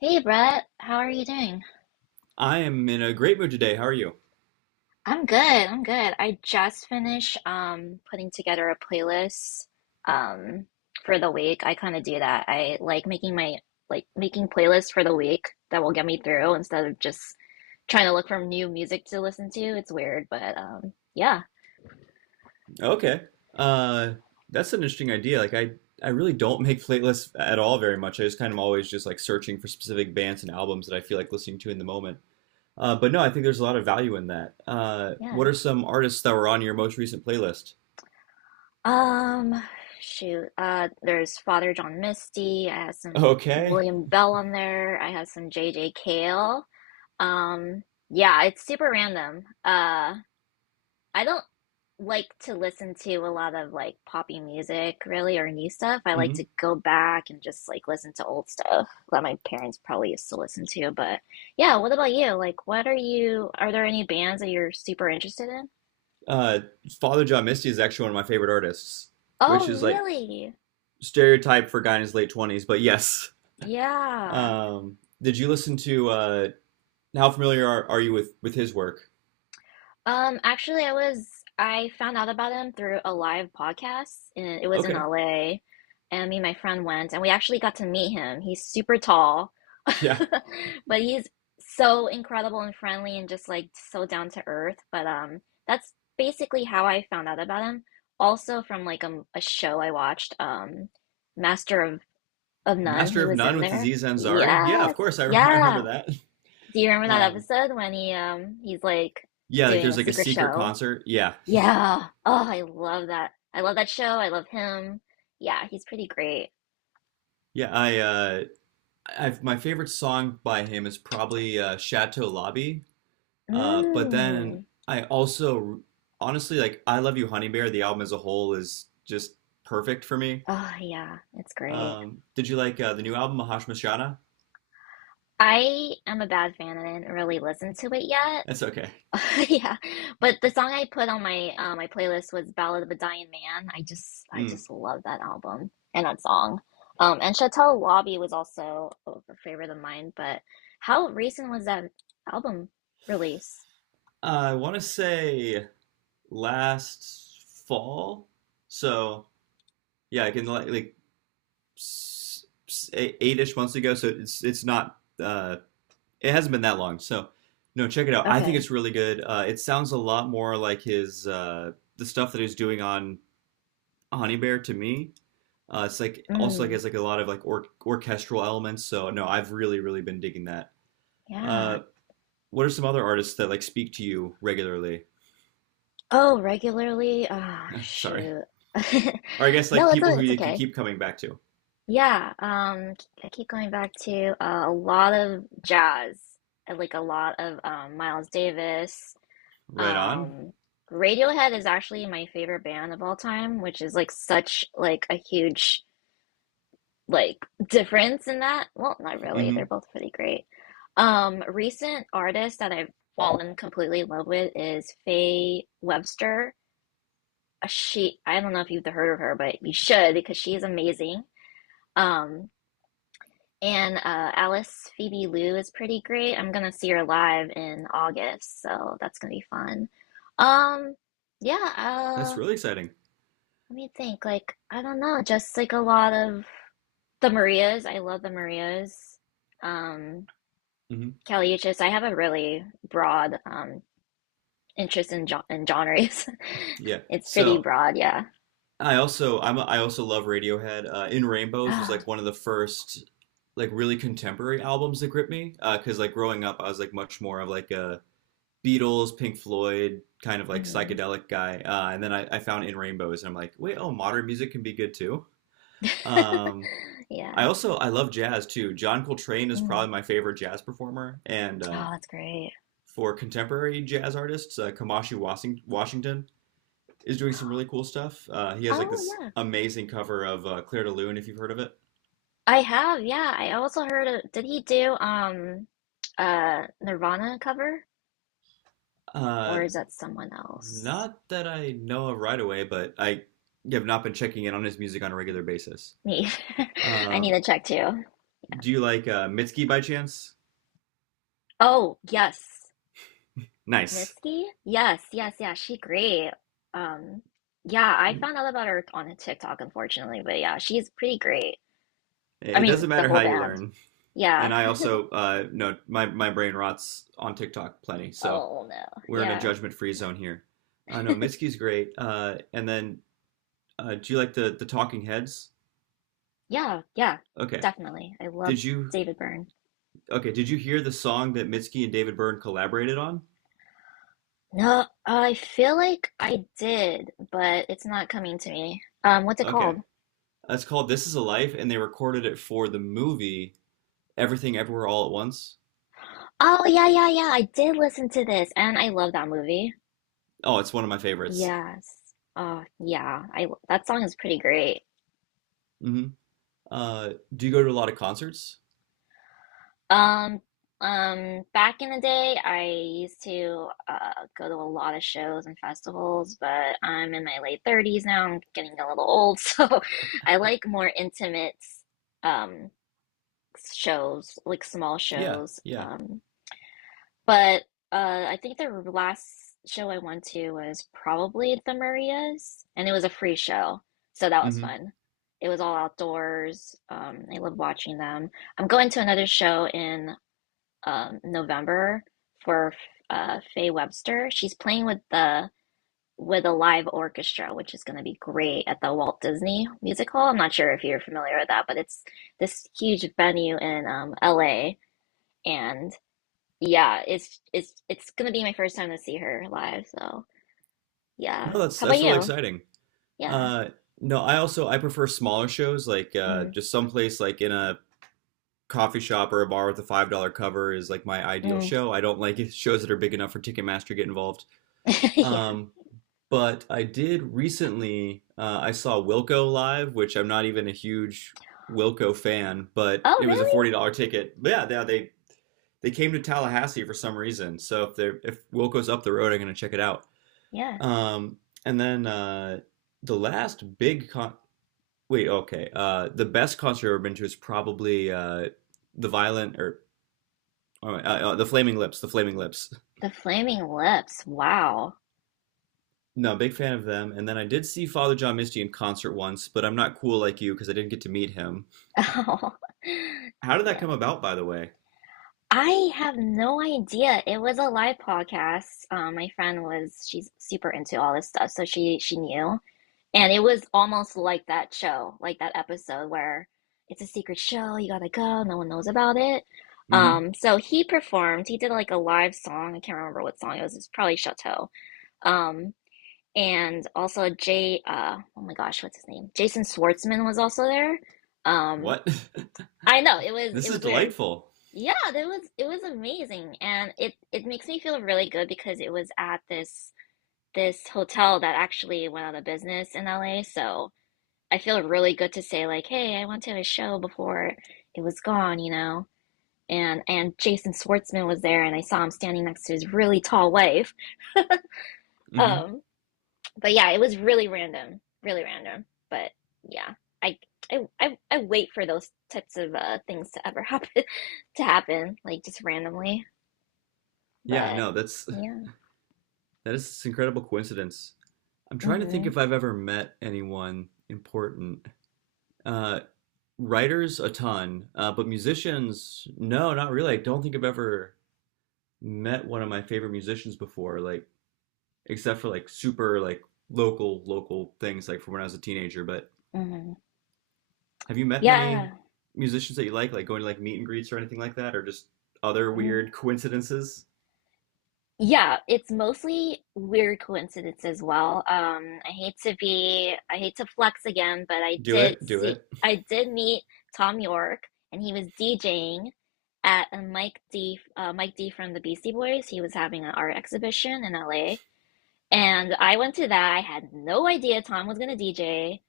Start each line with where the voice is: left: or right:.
left: Hey Brett, how are you doing?
right: I am in a great mood today. How are you?
left: I'm good. I'm good. I just finished putting together a playlist um for the week. I kind of do that. I like making my like making playlists for the week that will get me through instead of just trying to look for new music to listen to. It's weird, but yeah.
right: Okay. Uh, that's an interesting idea. Like I really don't make playlists at all very much. I just kind of always just like searching for specific bands and albums that I feel like listening to in the moment. But no, I think there's a lot of value in that.
left: Yeah.
right: What are some artists that were on your most recent playlist?
left: Um Shoot. There's Father John Misty. I have some
right: Okay.
left: William Bell on there. I have some J J. Cale. Um, yeah, it's super random. I don't like to listen to a lot of like poppy music really or new stuff. I like to
right: hmm
left: go back and just like listen to old stuff that my parents probably used to listen to. But yeah, what about you? Like, are there any bands that you're super interested in?
right: Uh, Father John Misty is actually one of my favorite artists,
left: Oh,
right: which is like
left: really?
right: stereotype for a guy in his late 20s, but yes.
left: Yeah.
right: Did you listen to how familiar are you with his work?
left: Actually, I found out about him through a live podcast, and it was in
right: Okay.
left: LA. And me and my friend went, and we actually got to meet him. He's super tall,
right: Yeah.
left: but he's so incredible and friendly, and just like so down to earth. But that's basically how I found out about him. Also from like a show I watched, Master of None. He
right: Master of
left: was
right: None
left: in
right: with
left: there.
right: Aziz Ansari. Yeah, of
left: Yes,
right: course. I, I
left: yeah.
right: remember that.
left: Do you remember that
right: Um,
left: episode when he's like
right: yeah, like
left: doing
right: there's
left: a
right: like a
left: secret
right: secret
left: show?
right: concert. Yeah.
left: Yeah. Oh, I love that. I love that show. I love him. Yeah, he's pretty great.
right: Yeah. My favorite song by him is probably Chateau Lobby. But then
left: Mm.
right: I also, honestly, like I Love You, Honey Bear, the album as a whole is just perfect for me.
left: Oh, yeah, it's great.
right: Did you like the new album, Mahash Mashana?
left: I am a bad fan and I didn't really listen to it yet.
right: That's okay.
left: Yeah, but the song I put on my my playlist was "Ballad of a Dying Man." I
right: Mm.
left: just love that album and that song. And Chateau Lobby was also a favorite of mine. But how recent was that album release?
right: I want to say last fall. So yeah, like eight ish months ago, so it's not it hasn't been that long. So no, check it out. I think
left: Okay.
right: it's really good. It sounds a lot more like his the stuff that he's doing on Honey Bear to me. It's like also like
left: Mm,
right: has like a lot of like orchestral elements. So no, I've really been digging that. Uh,
left: yeah.
right: what are some other artists that like speak to you regularly?
left: Oh, regularly? Ah,
right: Sorry,
left: shoot.
right: or I guess like
left: No,
right: people who
left: it's
right: like, you
left: okay.
right: keep coming back to.
left: Yeah, I keep going back to a lot of jazz, and, like a lot of Miles Davis.
right: Right on.
left: Um, Radiohead is actually my favorite band of all time, which is like a huge like difference in that. Well, not really. They're
right: Mm-hmm.
left: both pretty great. Recent artist that I've fallen completely in love with is Faye Webster. She, I don't know if you've heard of her, but you should because she's amazing. Um, and Alice Phoebe Liu is pretty great. I'm gonna see her live in August, so that's gonna be fun. Um, yeah.
right: That's
left: Uh,
right: really exciting.
left: let me think. Like I don't know, just like a lot of the Marias. I love the Marias. Um,
right: Mm-hmm.
left: Caliuchis. I have a really broad interest in in genres.
right: Yeah.
left: It's pretty
right: So
left: broad, yeah.
right: I also love Radiohead. In Rainbows was
left: Oh,
right: like one of the first like really contemporary albums that gripped me because like growing up I was like much more of like a Beatles, Pink Floyd kind of like
left: mhm.
right: psychedelic guy, and then I found In Rainbows and I'm like, wait, oh, modern music can be good too. Um,
left: Yeah.
right: I also I love jazz too. John Coltrane is
left: Mm.
right: probably my favorite jazz performer, and
left: Oh, that's great.
right: for contemporary jazz artists, Kamashi Washington is doing some really cool stuff. He has like
left: Oh,
right: this
left: yeah.
right: amazing cover of Claire de Lune, if you've heard of it.
left: I have, yeah. I also heard of, did he do Nirvana cover or
right: Uh,
left: is that someone else?
right: not that I know of right away, but I have not been checking in on his music on a regular basis.
left: Me. I need
right: Um,
left: to check too.
right: do you like Mitski by chance?
left: Oh, yes.
right: Nice.
left: Mitski? Yes, yes, yeah. She great. Um yeah, I found out about her on a TikTok unfortunately, but yeah, she's pretty great. I
right: It
left: mean,
right: doesn't
left: the
right: matter
left: whole
right: how you
left: band.
right: learn.
left: Yeah.
right: And I also no, my brain rots on TikTok plenty, so
left: Oh no.
right: we're in a
left: Yeah.
right: judgment free zone here. No, Mitski's great. And then do you like the Talking Heads?
left: Yeah, yeah.
right: Okay.
left: Definitely. I love
right: Did you
left: David Byrne.
right: Okay, did you hear the song that Mitski and David Byrne collaborated on?
left: No, I feel like I did, but it's not coming to me. What's it
right: Okay.
left: called?
right: It's called This Is a Life, and they recorded it for the movie Everything Everywhere All at Once.
left: Oh, yeah, yeah, yeah. I did listen to this, and I love that movie.
right: Oh, it's one of my favorites.
left: Yes. Yeah. I that song is pretty great.
right: hmm do you go to a lot of concerts?
left: Um, back in the day, I used to go to a lot of shows and festivals, but I'm in my late 30s now. I'm getting a little old, so I like more intimate um shows, like small
right: Yeah,
left: shows.
right: yeah.
left: Um, but I think the last show I went to was probably the Marias, and it was a free show, so that was
right: hmm
left: fun. It was all outdoors. I love watching them. I'm going to another show in November for Faye Webster. She's playing with the with a live orchestra, which is going to be great at the Walt Disney Music Hall. I'm not sure if you're familiar with that, but it's this huge venue in LA. Yeah, it's gonna be my first time to see her live, so yeah.
right: No,
left: How about
right: that's really
left: you?
right: exciting.
left: Yeah.
right: Uh, no, I also I prefer smaller shows, like
left: Mm,
right: just someplace like in a coffee shop or a bar with a $5 cover is like my ideal
left: mm.
right: show. I don't like shows that are big enough for Ticketmaster to get involved.
left: Yeah.
right: Um, But I did recently, I saw Wilco live, which I'm not even a huge Wilco fan, but
left: Oh,
right: it was a
left: really?
right: $40 ticket. But yeah, they came to Tallahassee for some reason. So if they're if Wilco's up the road, I'm gonna check it out.
left: Yeah.
right: Um, and then the last big con wait, okay, the best concert I've ever been to is probably the Violent or oh, the Flaming Lips, the Flaming Lips.
left: The Flaming Lips. Wow.
right: No, big fan of them. And then I did see Father John Misty in concert once, but I'm not cool like you because I didn't get to meet him.
left: Oh.
right: How did that
left: Yeah.
right: come about, by the way?
left: I have no idea. It was a live podcast. My friend was she's super into all this stuff, so she knew. And it was almost like that show, like that episode where it's a secret show, you gotta go, no one knows about it.
right: Mm-hmm.
left: So he performed, he did like a live song, I can't remember what song it was, it's probably Chateau. Um, and also oh my gosh, what's his name? Jason Schwartzman was also there. Um,
right: What?
left: I know, it
right: this is
left: was weird.
right: delightful.
left: Yeah, it was amazing. And it makes me feel really good because it was at this hotel that actually went out of business in LA. So, I feel really good to say like, hey, I went to a show before it was gone, you know. And Jason Schwartzman was there, and I saw him standing next to his really tall wife.
right: Mm-hmm.
left: Um, but yeah, it was really random, really random. But yeah, I I wait for those types of things to ever happen to happen, like just randomly.
right: Yeah,
left: But
right: no,
left: yeah,
right: that is this incredible coincidence. I'm trying to think
left: mm-hmm,
right: if I've ever met anyone important. Uh, writers, a ton, but musicians, no, not really. I don't think I've ever met one of my favorite musicians before, like except for like super like local local things like from when I was a teenager. But
left: mm-hmm.
right: have you met many
left: Yeah.
right: musicians that you like going to like meet and greets or anything like that, or just other
left: Mm.
right: weird coincidences?
left: Yeah, it's mostly weird coincidence as well. I hate to flex again, but
right: Do it, do it.
left: I did meet Tom York, and he was DJing at a Mike D from the Beastie Boys. He was having an art exhibition in LA, and I went to that. I had no idea Tom was gonna DJ.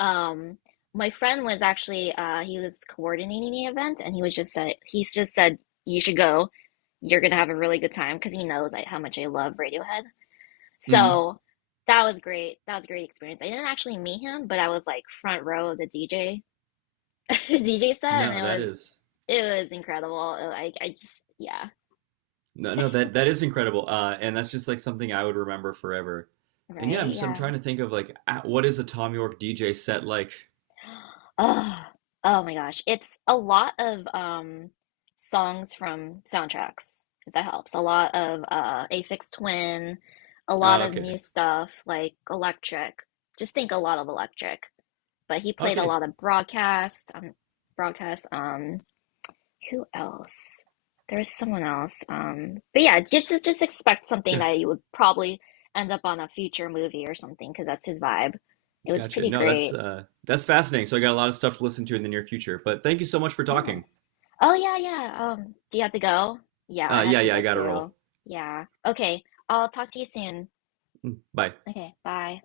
left: Um, my friend was actually he was coordinating the event, and he just said you should go. You're gonna have a really good time because he knows like, how much I love Radiohead.
right: hmm
left: So that was great. That was a great experience. I didn't actually meet him, but I was like front row of the DJ set, and
right: No, that is
left: it was incredible. Oh, I just yeah.
right: no, no, that is incredible, and that's just like something I would remember forever. And yeah,
left: Right,
right: I'm
left: yeah.
right: trying to think of like ah, what is a Tom York DJ set like?
left: Oh, oh my gosh. It's a lot of songs from soundtracks, if that helps. A lot of Aphex Twin, a lot
right: Uh,
left: of
right: okay,
left: new stuff like Electric. Just think a lot of Electric. But he played a
right: okay,
left: lot of Broadcast, Broadcast. Who else? There was someone else. Um, but yeah, just expect something
right: G-
left: that you would probably end up on a future movie or something because that's his vibe. It was
right: gotcha.
left: pretty
right: No,
left: great.
right: that's fascinating. So I got a lot of stuff to listen to in the near future. But thank you so much for
left: Yeah.
right: talking.
left: Oh yeah, yeah. Do you have to go? Yeah, I have
right: Yeah,
left: to
right: yeah, I
left: go
right: gotta
left: too.
right: roll.
left: Yeah. Okay, I'll talk to you soon.
right: Bye.
left: Okay, bye.